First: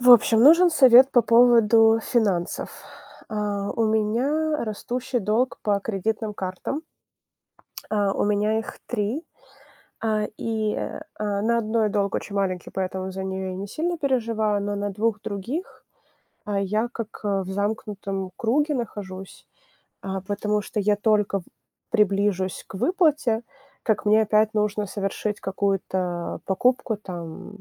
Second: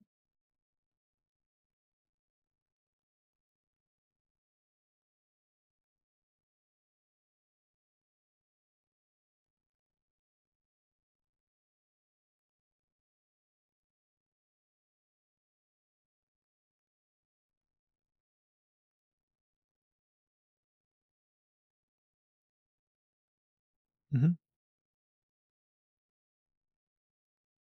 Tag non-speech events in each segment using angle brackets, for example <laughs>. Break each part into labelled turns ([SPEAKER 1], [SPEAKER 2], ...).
[SPEAKER 1] В общем, нужен совет по поводу финансов. У меня растущий долг по кредитным картам. У меня их три. На одной долг очень маленький, поэтому за нее я не сильно переживаю, но на двух других, я как, в замкнутом круге нахожусь. Потому что я только в приближусь к выплате, как мне
[SPEAKER 2] Мгм,
[SPEAKER 1] опять нужно совершить какую-то покупку, там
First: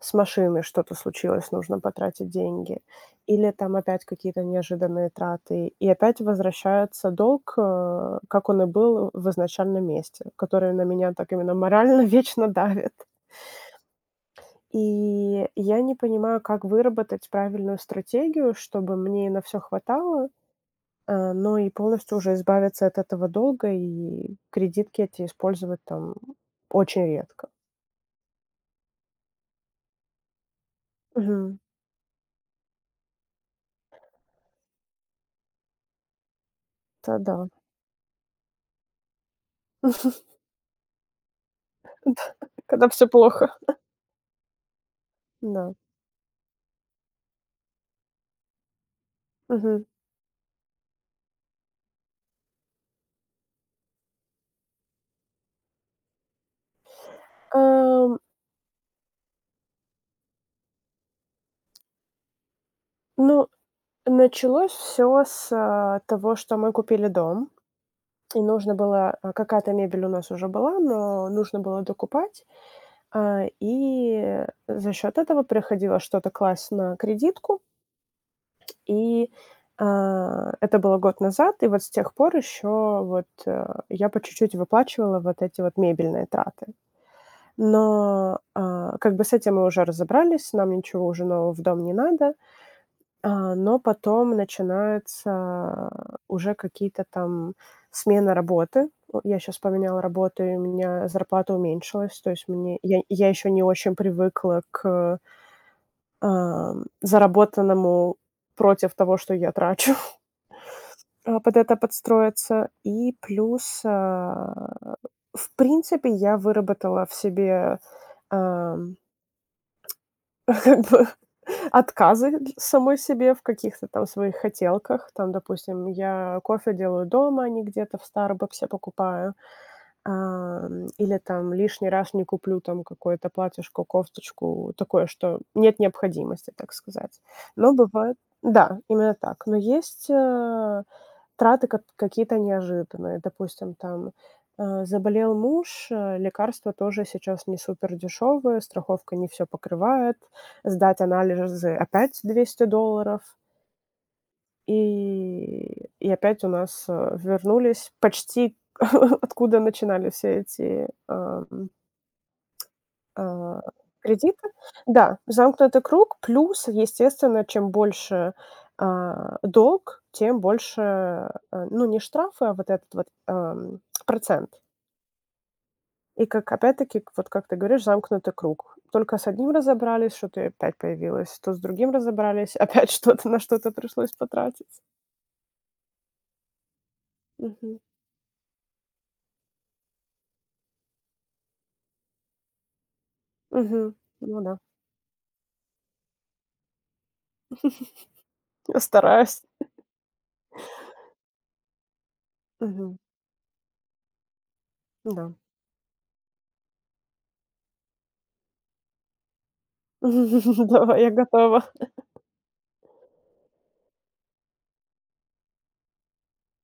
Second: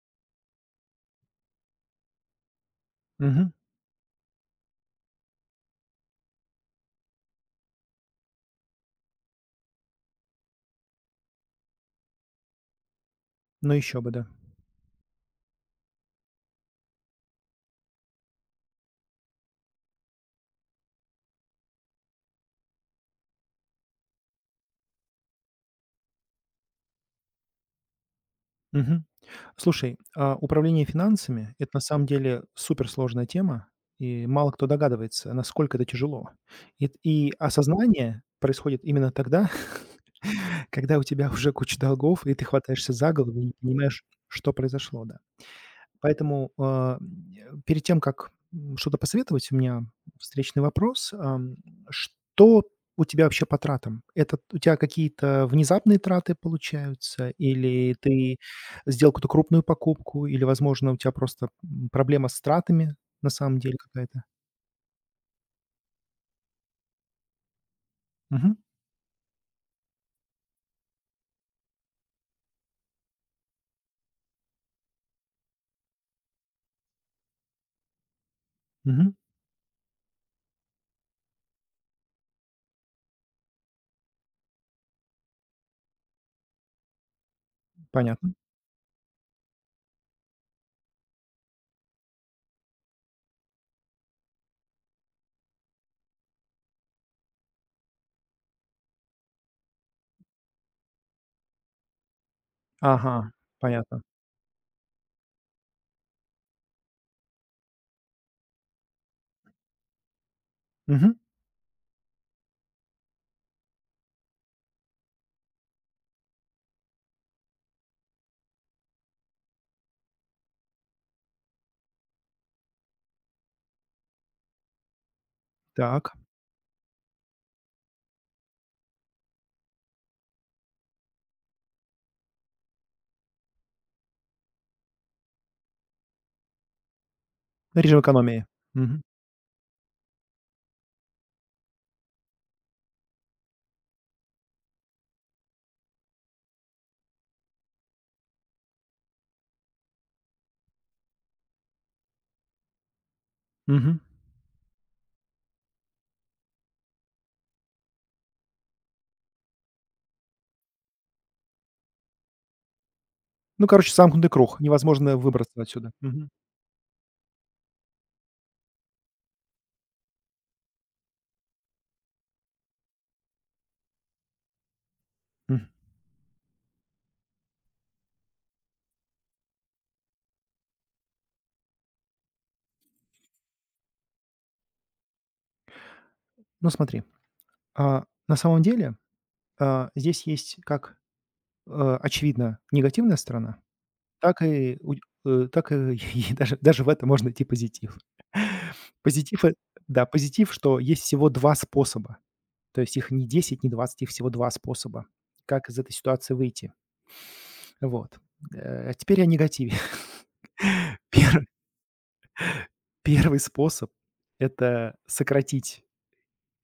[SPEAKER 1] с машиной что-то случилось, нужно потратить деньги, или
[SPEAKER 2] мгм.
[SPEAKER 1] там опять какие-то неожиданные траты, и опять возвращается долг, как он и был в изначальном месте, который на меня так именно морально <laughs> вечно давит.
[SPEAKER 2] Ну еще бы, да.
[SPEAKER 1] И я не понимаю, как выработать правильную стратегию, чтобы мне на все хватало. Ну и полностью уже избавиться от этого долга, и кредитки эти использовать там очень редко.
[SPEAKER 2] Мгм. Слушай, управление финансами -
[SPEAKER 1] Мгм.
[SPEAKER 2] это на самом деле суперсложная тема, и мало кто догадывается, насколько это тяжело. И
[SPEAKER 1] Это
[SPEAKER 2] и
[SPEAKER 1] да.
[SPEAKER 2] осознание происходит именно тогда,
[SPEAKER 1] <laughs>
[SPEAKER 2] <laughs> когда у тебя уже куча долгов, и ты
[SPEAKER 1] Когда
[SPEAKER 2] хватаешься
[SPEAKER 1] все
[SPEAKER 2] за голову и
[SPEAKER 1] плохо.
[SPEAKER 2] не понимаешь, что произошло, да.
[SPEAKER 1] Да.
[SPEAKER 2] Поэтому, перед тем, как, что-то посоветовать, у меня
[SPEAKER 1] Мгм.
[SPEAKER 2] встречный вопрос. Что у тебя вообще по тратам? Это у тебя какие-то внезапные траты получаются или
[SPEAKER 1] Ам,
[SPEAKER 2] ты сделал какую-то крупную покупку, или, возможно, у тебя просто, проблема с тратами на
[SPEAKER 1] ну,
[SPEAKER 2] самом деле какая-то?
[SPEAKER 1] началось все с того, что мы купили дом, и
[SPEAKER 2] Мгм,
[SPEAKER 1] нужно было какая-то мебель у нас уже была, но нужно было докупать. И за счет этого приходилось что-то класть на кредитку.
[SPEAKER 2] мгм.
[SPEAKER 1] И это было год назад, и вот с тех пор еще вот, я по чуть-чуть выплачивала вот эти вот мебельные траты.
[SPEAKER 2] Понятно.
[SPEAKER 1] Но, как бы с этим мы уже разобрались, нам ничего уже нового в дом не надо. Но потом начинаются уже какие-то там смена работы. О, я сейчас поменяла работу, и у меня зарплата уменьшилась. То есть мне я
[SPEAKER 2] Ага,
[SPEAKER 1] еще не очень
[SPEAKER 2] понятно.
[SPEAKER 1] привыкла к заработанному против того, что я трачу.
[SPEAKER 2] Мгм.
[SPEAKER 1] Под это подстроиться. И плюс, в принципе, я выработала в себе, ам, <laughs> как бы отказы дл самой себе в каких-то там своих хотелках. Там, допустим,
[SPEAKER 2] Так.
[SPEAKER 1] я кофе делаю дома, а не где-то в "Старбаксе" покупаю. Или там лишний раз не куплю там какое-то платьишко, кофточку, такое, что нет необходимости, так сказать. Но
[SPEAKER 2] Режим
[SPEAKER 1] бывает.
[SPEAKER 2] экономии.
[SPEAKER 1] Да,
[SPEAKER 2] Мгм,
[SPEAKER 1] именно так. Но есть, траты кат какие-то неожиданные. Допустим, там, заболел муж, лекарства тоже сейчас не супер дешевые, страховка не все покрывает, сдать анализы опять $200.
[SPEAKER 2] мгм.
[SPEAKER 1] И опять у нас вернулись почти <laughs> откуда начинали все эти, а,
[SPEAKER 2] Ну, короче, замкнутый
[SPEAKER 1] кредита.
[SPEAKER 2] круг. Невозможно
[SPEAKER 1] Да,
[SPEAKER 2] выбраться
[SPEAKER 1] замкнутый
[SPEAKER 2] отсюда.
[SPEAKER 1] круг.
[SPEAKER 2] Мгм,
[SPEAKER 1] Плюс, естественно, чем больше, долг, тем больше, ну, не штрафы, а вот этот вот, процент.
[SPEAKER 2] мгм.
[SPEAKER 1] И как, опять-таки, к вот как ты говоришь, замкнутый круг. Только с одним разобрались, что-то и опять появилось, то с другим разобрались, <laughs> опять что-то на что-то пришлось потратить.
[SPEAKER 2] Ну, смотри.
[SPEAKER 1] Мгм.
[SPEAKER 2] На самом деле, здесь есть, как, э, очевидно, негативная сторона,
[SPEAKER 1] Мгм. Ну
[SPEAKER 2] так
[SPEAKER 1] да.
[SPEAKER 2] и так и <laughs> и даже в это можно найти позитив.
[SPEAKER 1] Я
[SPEAKER 2] <laughs>
[SPEAKER 1] стараюсь.
[SPEAKER 2] Позитив, да, позитив, что есть всего 2 способа. То
[SPEAKER 1] Мгм.
[SPEAKER 2] есть их не 10, не 20, их всего 2 способа,
[SPEAKER 1] Да.
[SPEAKER 2] как из этой ситуации выйти. Вот. А теперь о негативе.
[SPEAKER 1] <laughs> Давай,
[SPEAKER 2] <laughs>
[SPEAKER 1] я
[SPEAKER 2] Пер
[SPEAKER 1] готова.
[SPEAKER 2] первый способ - это сократить,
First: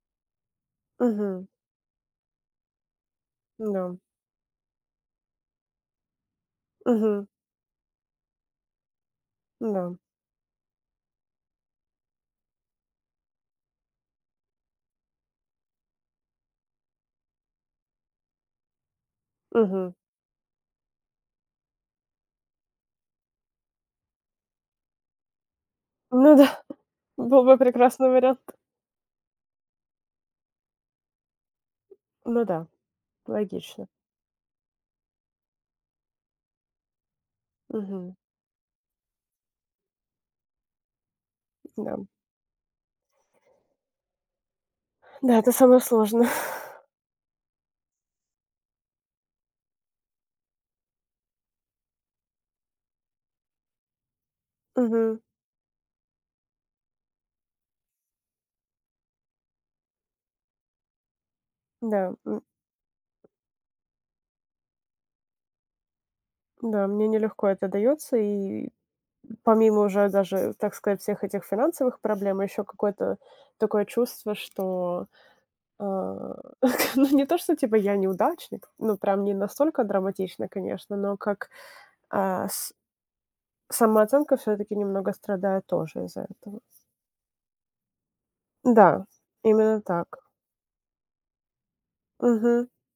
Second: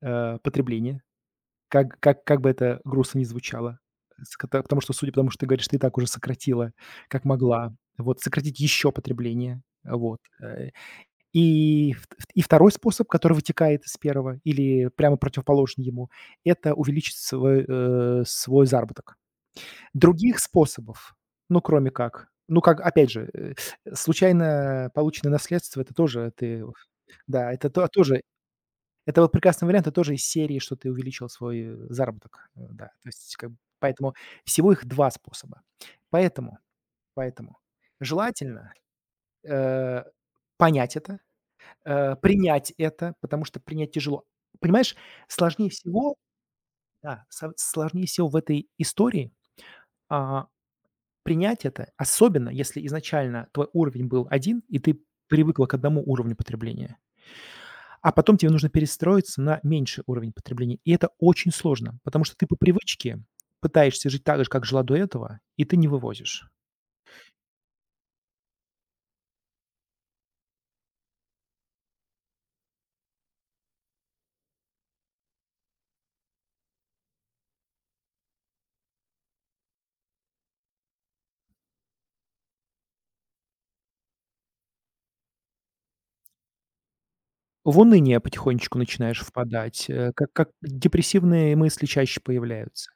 [SPEAKER 2] потребление.
[SPEAKER 1] Мгм.
[SPEAKER 2] Как бы это грустно ни звучало,
[SPEAKER 1] Да.
[SPEAKER 2] с кото потому что, судя по тому, что ты говоришь, ты и так уже сократила, как
[SPEAKER 1] Мгм.
[SPEAKER 2] могла. Вот, сократить еще потребление.
[SPEAKER 1] Да.
[SPEAKER 2] Вот, И 2 способ, который вытекает из первого или прямо противоположный ему - это увеличить свой, свой заработок.
[SPEAKER 1] Мгм.
[SPEAKER 2] Других способов, ну, кроме как ну, как, опять же, случайно полученное наследство - это тоже
[SPEAKER 1] Ну да,
[SPEAKER 2] ты,
[SPEAKER 1] <laughs> был
[SPEAKER 2] да,
[SPEAKER 1] бы
[SPEAKER 2] это то
[SPEAKER 1] прекрасный
[SPEAKER 2] тоже
[SPEAKER 1] вариант.
[SPEAKER 2] это вот прекрасный вариант, это тоже из серии, что ты увеличил свой,
[SPEAKER 1] Ну
[SPEAKER 2] заработок.
[SPEAKER 1] да,
[SPEAKER 2] Да, то есть как бы
[SPEAKER 1] логично.
[SPEAKER 2] поэтому всего их 2 способа. Поэтому поэтому
[SPEAKER 1] Мгм.
[SPEAKER 2] желательно, э, понять это,
[SPEAKER 1] Да.
[SPEAKER 2] принять это, потому что принять тяжело. Понимаешь,
[SPEAKER 1] Да, это
[SPEAKER 2] сложнее
[SPEAKER 1] самое
[SPEAKER 2] всего,
[SPEAKER 1] сложное. <laughs>
[SPEAKER 2] да, со сложнее всего в этой истории, а, принять это, особенно если изначально твой уровень был один и ты
[SPEAKER 1] Мгм.
[SPEAKER 2] привыкла к одному уровню потребления. А потом тебе нужно перестроиться на меньший уровень потребления. И это очень сложно,
[SPEAKER 1] Да,
[SPEAKER 2] потому что ты по привычке пытаешься жить так же, как жила до этого, и ты не вывозишь.
[SPEAKER 1] да, мне нелегко это дается. И помимо уже даже, так сказать, всех этих финансовых проблем, еще какое-то такое чувство, что, а, <laughs> ну, не то, что типа я неудачник, ну, прям не настолько драматично, конечно, но как, а, с самооценка все таки немного страдает тоже из-за этого.
[SPEAKER 2] В уныние потихонечку
[SPEAKER 1] Да,
[SPEAKER 2] начинаешь
[SPEAKER 1] именно
[SPEAKER 2] впадать,
[SPEAKER 1] так.
[SPEAKER 2] как депрессивные мысли чаще
[SPEAKER 1] Мгм.
[SPEAKER 2] появляются.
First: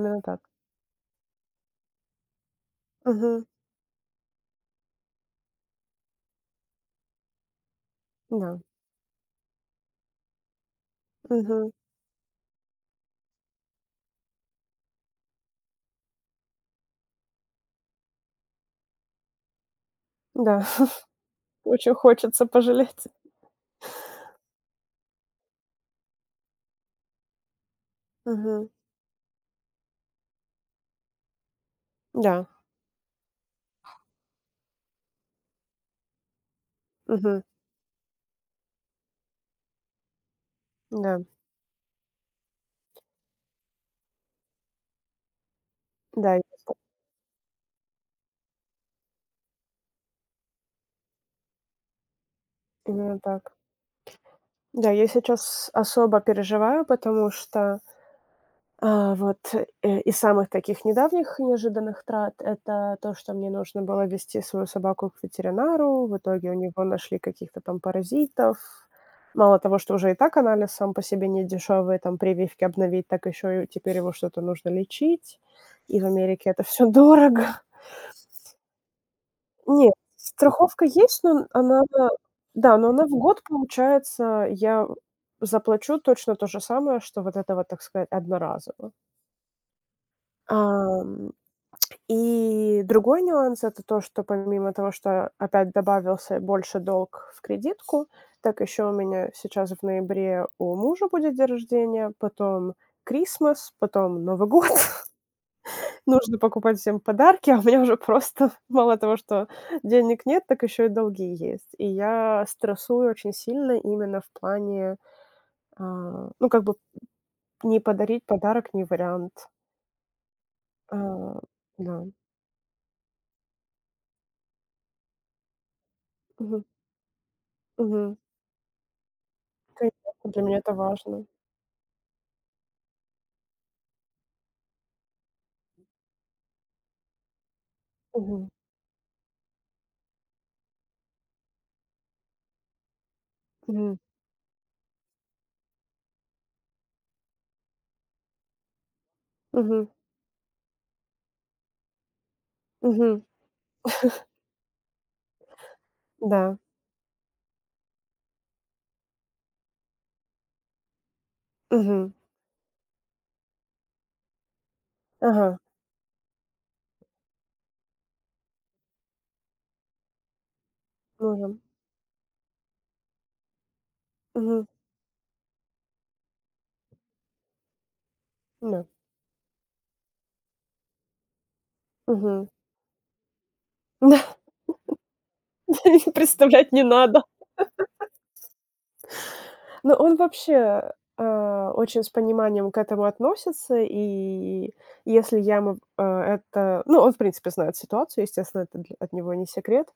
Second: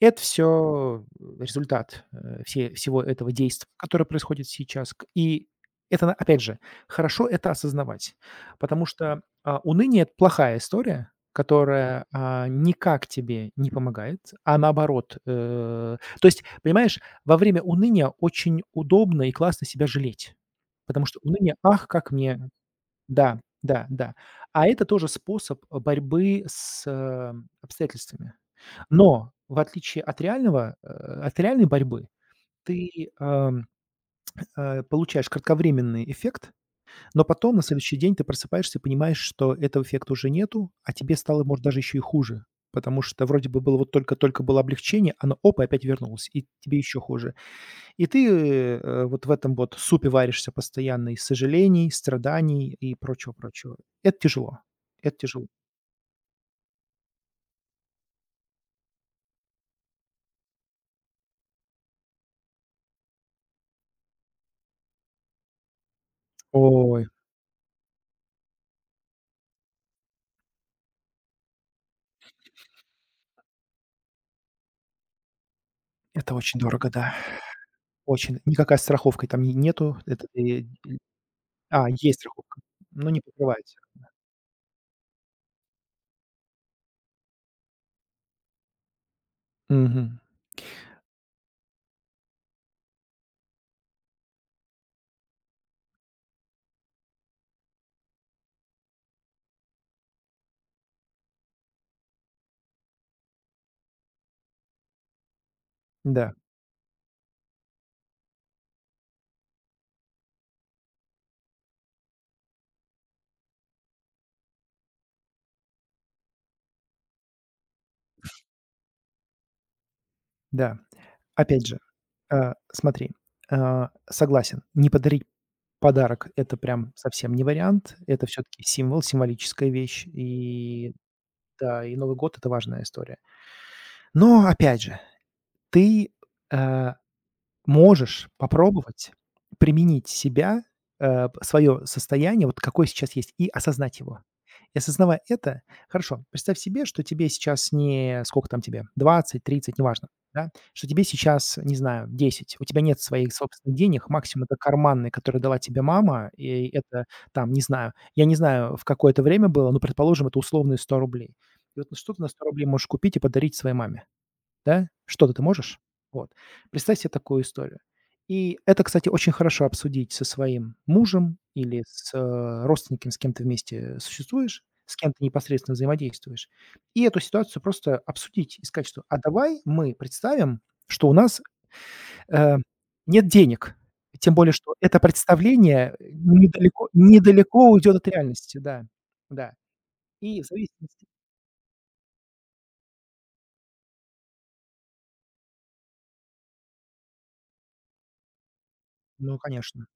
[SPEAKER 2] Это
[SPEAKER 1] так.
[SPEAKER 2] все результат, всего этого
[SPEAKER 1] Мгм.
[SPEAKER 2] действия, которое происходит сейчас. К и это, на опять же, хорошо это осознавать,
[SPEAKER 1] Да.
[SPEAKER 2] потому что, уныние - это плохая история,
[SPEAKER 1] Мгм.
[SPEAKER 2] которая, никак тебе не помогает, а наоборот, то есть, понимаешь, во время уныния очень удобно и классно себя жалеть,
[SPEAKER 1] Да.
[SPEAKER 2] потому что
[SPEAKER 1] <laughs>
[SPEAKER 2] уныние: "Ах,
[SPEAKER 1] Очень
[SPEAKER 2] как
[SPEAKER 1] хочется
[SPEAKER 2] мне".
[SPEAKER 1] пожалеть.
[SPEAKER 2] Да, да, да. А это тоже способ, борьбы с, обстоятельствами.
[SPEAKER 1] Мгм.
[SPEAKER 2] Но в отличие от реального, от реальной борьбы,
[SPEAKER 1] Да.
[SPEAKER 2] ты, получаешь кратковременный эффект, но
[SPEAKER 1] Мгм.
[SPEAKER 2] потом на следующий день ты просыпаешься и понимаешь, что этого эффекта уже нету, а тебе
[SPEAKER 1] Да.
[SPEAKER 2] стало, может, даже еще и хуже. Потому что вроде бы было вот только-только было облегчение, оно оп, и опять вернулось,
[SPEAKER 1] Да,
[SPEAKER 2] и тебе еще хуже. И ты, вот в этом вот супе варишься постоянно из сожалений, страданий и
[SPEAKER 1] именно так.
[SPEAKER 2] прочего-прочего. Это тяжело,
[SPEAKER 1] Да, я
[SPEAKER 2] это тяжело.
[SPEAKER 1] сейчас особо переживаю, потому что, вот, из самых таких недавних неожиданных трат — это то, что мне нужно было везти свою собаку к ветеринару. В итоге у него
[SPEAKER 2] Ой,
[SPEAKER 1] нашли каких-то там паразитов. Мало того, что уже и так анализ сам по себе не дешевый, там прививки обновить, так еще и теперь его что-то нужно лечить. И в
[SPEAKER 2] это
[SPEAKER 1] Америке
[SPEAKER 2] очень
[SPEAKER 1] это все
[SPEAKER 2] дорого, да,
[SPEAKER 1] дорого.
[SPEAKER 2] очень. Никакая страховка там не
[SPEAKER 1] Нет,
[SPEAKER 2] нету. Это ты,
[SPEAKER 1] страховка есть, но она
[SPEAKER 2] есть страховка,
[SPEAKER 1] да, но она
[SPEAKER 2] но
[SPEAKER 1] в
[SPEAKER 2] не
[SPEAKER 1] год,
[SPEAKER 2] покрывается.
[SPEAKER 1] получается, я заплачу точно то же самое, что вот это вот, так сказать, одноразово.
[SPEAKER 2] Мгм.
[SPEAKER 1] Ам, и другой нюанс — это то, что помимо того, что опять добавился больше долг в кредитку, так еще у меня сейчас в ноябре у мужа будет день рождения, потом Крисмас, потом Новый год. <laughs>
[SPEAKER 2] Да,
[SPEAKER 1] Нужно покупать всем подарки, а у меня уже просто <laughs> мало того, что денег нет, так еще и долги есть. И я стрессую очень сильно именно в плане, ну, как бы не подарить подарок — не вариант.
[SPEAKER 2] да.
[SPEAKER 1] А,
[SPEAKER 2] Опять же,
[SPEAKER 1] да.
[SPEAKER 2] смотри, согласен, не подарить подарок - это
[SPEAKER 1] Мгм.
[SPEAKER 2] прям совсем не вариант.
[SPEAKER 1] Мгм.
[SPEAKER 2] Это все таки символ, символическая вещь.
[SPEAKER 1] Конечно, для меня это
[SPEAKER 2] И
[SPEAKER 1] важно.
[SPEAKER 2] да, и Новый год - это важная история. Но опять же, ты, э, можешь
[SPEAKER 1] Мгм.
[SPEAKER 2] попробовать применить себя, свое состояние, вот какое сейчас есть, и
[SPEAKER 1] Мгм.
[SPEAKER 2] осознать его. И, осознавая это, хорошо, представь себе, что тебе сейчас, не сколько там тебе, 20, 30,
[SPEAKER 1] Мгм.
[SPEAKER 2] неважно, да, что тебе сейчас, не знаю, 10. У тебя нет
[SPEAKER 1] Мгм.
[SPEAKER 2] своих собственных денег, максимум это карманные, которые дала тебе мама,
[SPEAKER 1] Да.
[SPEAKER 2] и это там, не знаю, я не знаю, в какое то время было, но, предположим, это условные 100 рублей. И вот
[SPEAKER 1] Мгм.
[SPEAKER 2] что ты на 100 рублей можешь купить и подарить своей маме? Да, что-то ты
[SPEAKER 1] Ага.
[SPEAKER 2] можешь? Вот. Представь себе такую историю. И это, кстати, очень хорошо обсудить со своим мужем
[SPEAKER 1] Мгм.
[SPEAKER 2] или с, родственником, с кем ты вместе существуешь,
[SPEAKER 1] Мгм.
[SPEAKER 2] с кем ты непосредственно взаимодействуешь. И эту ситуацию просто обсудить и
[SPEAKER 1] Да.
[SPEAKER 2] сказать, что: "А давай мы представим, что у нас,
[SPEAKER 1] Мгм.
[SPEAKER 2] э, нет денег". Тем
[SPEAKER 1] <laughs>
[SPEAKER 2] более, что это
[SPEAKER 1] Да,
[SPEAKER 2] представление,
[SPEAKER 1] и представлять не
[SPEAKER 2] недалеко
[SPEAKER 1] надо.
[SPEAKER 2] недалеко уйдет от реальности. Да, да.
[SPEAKER 1] Ну, он
[SPEAKER 2] И в
[SPEAKER 1] вообще,
[SPEAKER 2] зависимости.
[SPEAKER 1] очень с пониманием к этому относится, и если я ему, это ну, он, в принципе, знает ситуацию, естественно, это дл от него
[SPEAKER 2] Ну
[SPEAKER 1] не
[SPEAKER 2] конечно,
[SPEAKER 1] секрет,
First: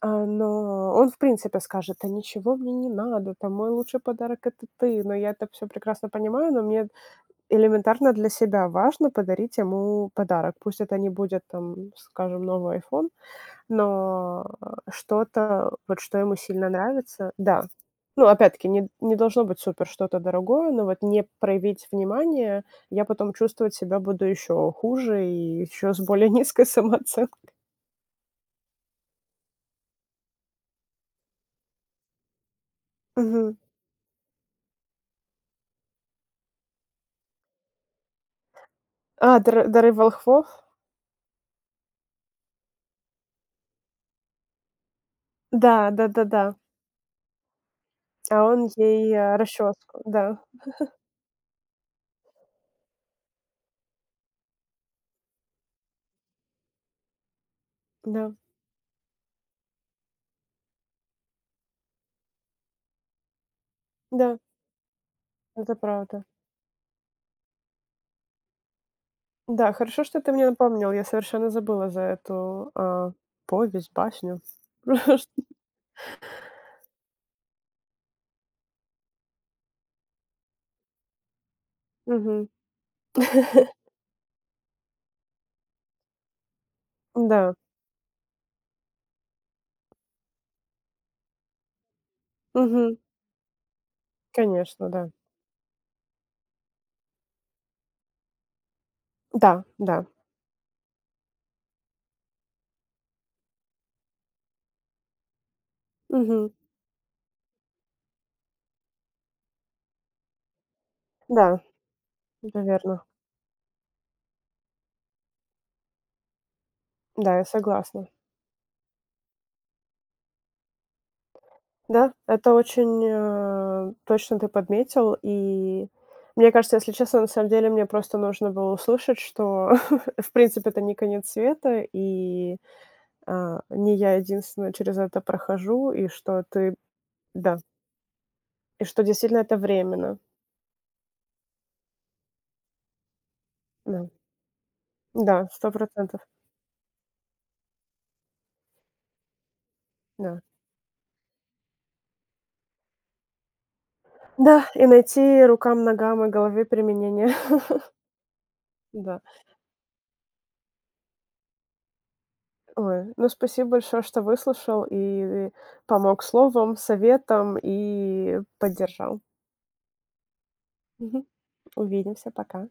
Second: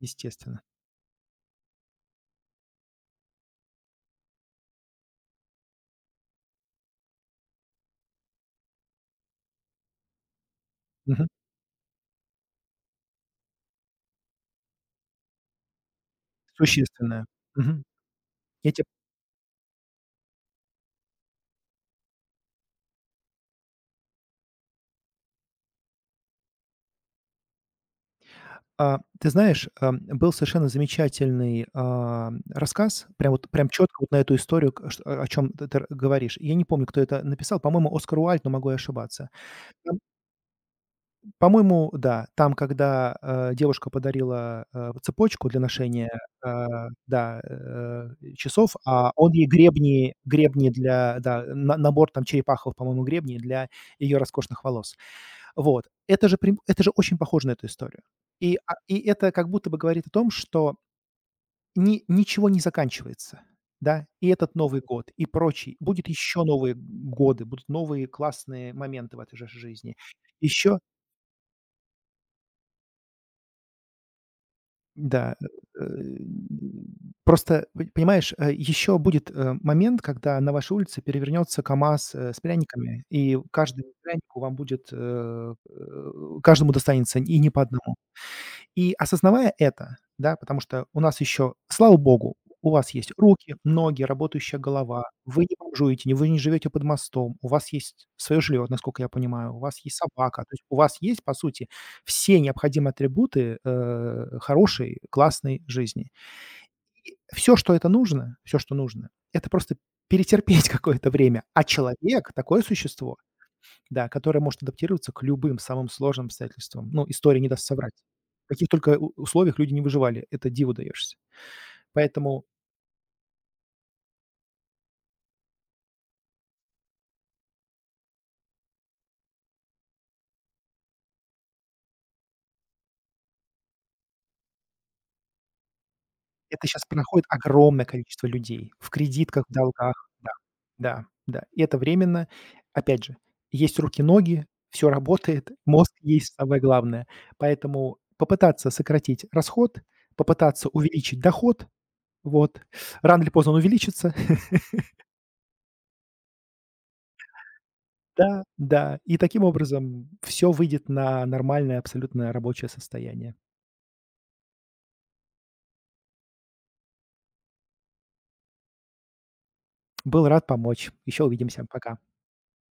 [SPEAKER 1] но он, в принципе, скажет: "Да ничего мне не надо, там мой лучший подарок — это ты". Но я это все прекрасно понимаю, но мне элементарно для себя важно подарить ему подарок. Пусть это не
[SPEAKER 2] Мгм.
[SPEAKER 1] будет, там, скажем, новый iPhone, но, что-то, вот что ему сильно
[SPEAKER 2] Существенное.
[SPEAKER 1] нравится, да.
[SPEAKER 2] Мгм.
[SPEAKER 1] Ну, опять-таки,
[SPEAKER 2] Я.
[SPEAKER 1] не должно быть супер что-то дорогое, но вот не проявить внимание, я потом чувствовать себя буду еще хуже и еще с более <laughs> низкой самооценкой.
[SPEAKER 2] Ты знаешь, был совершенно замечательный, рассказ, прям вот
[SPEAKER 1] Мгм.
[SPEAKER 2] прям четко вот на эту историю, к ш о чем ты говоришь. Я не помню, кто это написал, по-моему, Оскар Уайльд, но могу и ошибаться.
[SPEAKER 1] "Дары
[SPEAKER 2] Там,
[SPEAKER 1] волхвов"?
[SPEAKER 2] по-моему, да, там, когда, девушка подарила, цепочку для
[SPEAKER 1] Да,
[SPEAKER 2] ношения,
[SPEAKER 1] да-да-да.
[SPEAKER 2] э,
[SPEAKER 1] А он
[SPEAKER 2] часов, а
[SPEAKER 1] ей,
[SPEAKER 2] он ей
[SPEAKER 1] расческу, да,
[SPEAKER 2] гребни для, да, на набор там черепаховых, по-моему, гребни для ее роскошных волос. Вот. Это же прям это же очень похоже на эту историю.
[SPEAKER 1] да,
[SPEAKER 2] И, и это как будто бы говорит о том, что ни ничего не заканчивается, да. И
[SPEAKER 1] да,
[SPEAKER 2] этот Новый год, и
[SPEAKER 1] это
[SPEAKER 2] прочий. Будет
[SPEAKER 1] правда.
[SPEAKER 2] еще новые годы, будут новые классные моменты в этой же
[SPEAKER 1] Да,
[SPEAKER 2] жизни.
[SPEAKER 1] хорошо, что ты мне
[SPEAKER 2] Еще
[SPEAKER 1] напомнил, я совершенно забыла за эту, повесть, башню.
[SPEAKER 2] да,
[SPEAKER 1] <laughs>
[SPEAKER 2] э, э, просто, п понимаешь, еще будет, момент, когда на вашей улице перевернется КамАЗ, с
[SPEAKER 1] Мгм.
[SPEAKER 2] пряниками, и каждому прянику вам будет, каждому достанется и не
[SPEAKER 1] Да.
[SPEAKER 2] по одному. И, осознавая это, да, потому что у нас еще, слава богу, у вас
[SPEAKER 1] Мгм.
[SPEAKER 2] есть руки, ноги, работающая
[SPEAKER 1] Конечно, да.
[SPEAKER 2] голова, вы не бомжуете, не вы не живете под мостом, у вас есть свое жилье, насколько я
[SPEAKER 1] Да,
[SPEAKER 2] понимаю, у вас есть
[SPEAKER 1] да.
[SPEAKER 2] собака, то есть у вас есть, по сути, все необходимые атрибуты, хорошей, классной жизни.
[SPEAKER 1] Мгм.
[SPEAKER 2] И всё, что это нужно все, что нужно - это просто перетерпеть <laughs> какое-то время.
[SPEAKER 1] Да,
[SPEAKER 2] А человек -
[SPEAKER 1] это
[SPEAKER 2] такое
[SPEAKER 1] верно.
[SPEAKER 2] существо, да, которая может адаптироваться к любым самым сложным обстоятельствам. Ну,
[SPEAKER 1] Да,
[SPEAKER 2] история
[SPEAKER 1] я
[SPEAKER 2] не даст соврать.
[SPEAKER 1] согласна.
[SPEAKER 2] В каких только у условиях люди не выживали, это диву даешься.
[SPEAKER 1] Да,
[SPEAKER 2] Поэтому
[SPEAKER 1] это очень, точно ты подметил. И мне кажется, если честно, на самом деле мне просто нужно было услышать, что, <laughs> в принципе, это не конец света, и, не я единственная через это прохожу, и что
[SPEAKER 2] это
[SPEAKER 1] ты
[SPEAKER 2] сейчас проходит
[SPEAKER 1] да,
[SPEAKER 2] огромное количество людей
[SPEAKER 1] и
[SPEAKER 2] в
[SPEAKER 1] что действительно
[SPEAKER 2] кредитках, в
[SPEAKER 1] это
[SPEAKER 2] долгах.
[SPEAKER 1] временно.
[SPEAKER 2] Да, да, да. И это временно. Опять же, есть
[SPEAKER 1] Да.
[SPEAKER 2] руки-ноги, все
[SPEAKER 1] Да,
[SPEAKER 2] работает, <laughs>
[SPEAKER 1] сто
[SPEAKER 2] мозг
[SPEAKER 1] процентов
[SPEAKER 2] есть, самое главное. Поэтому попытаться сократить расход,
[SPEAKER 1] да.
[SPEAKER 2] попытаться увеличить доход, вот, рано или поздно он увеличится.
[SPEAKER 1] Да, и найти рукам, ногам и голове применение. <laughs>
[SPEAKER 2] Да, да. И
[SPEAKER 1] Да.
[SPEAKER 2] таким образом все выйдет на нормальное абсолютно рабочее
[SPEAKER 1] Ой, ну
[SPEAKER 2] состояние.
[SPEAKER 1] спасибо большое, что выслушал и помог словом, советом и поддержал.
[SPEAKER 2] Был рад помочь. Еще
[SPEAKER 1] Мгм.
[SPEAKER 2] увидимся. Пока.
[SPEAKER 1] Увидимся, пока.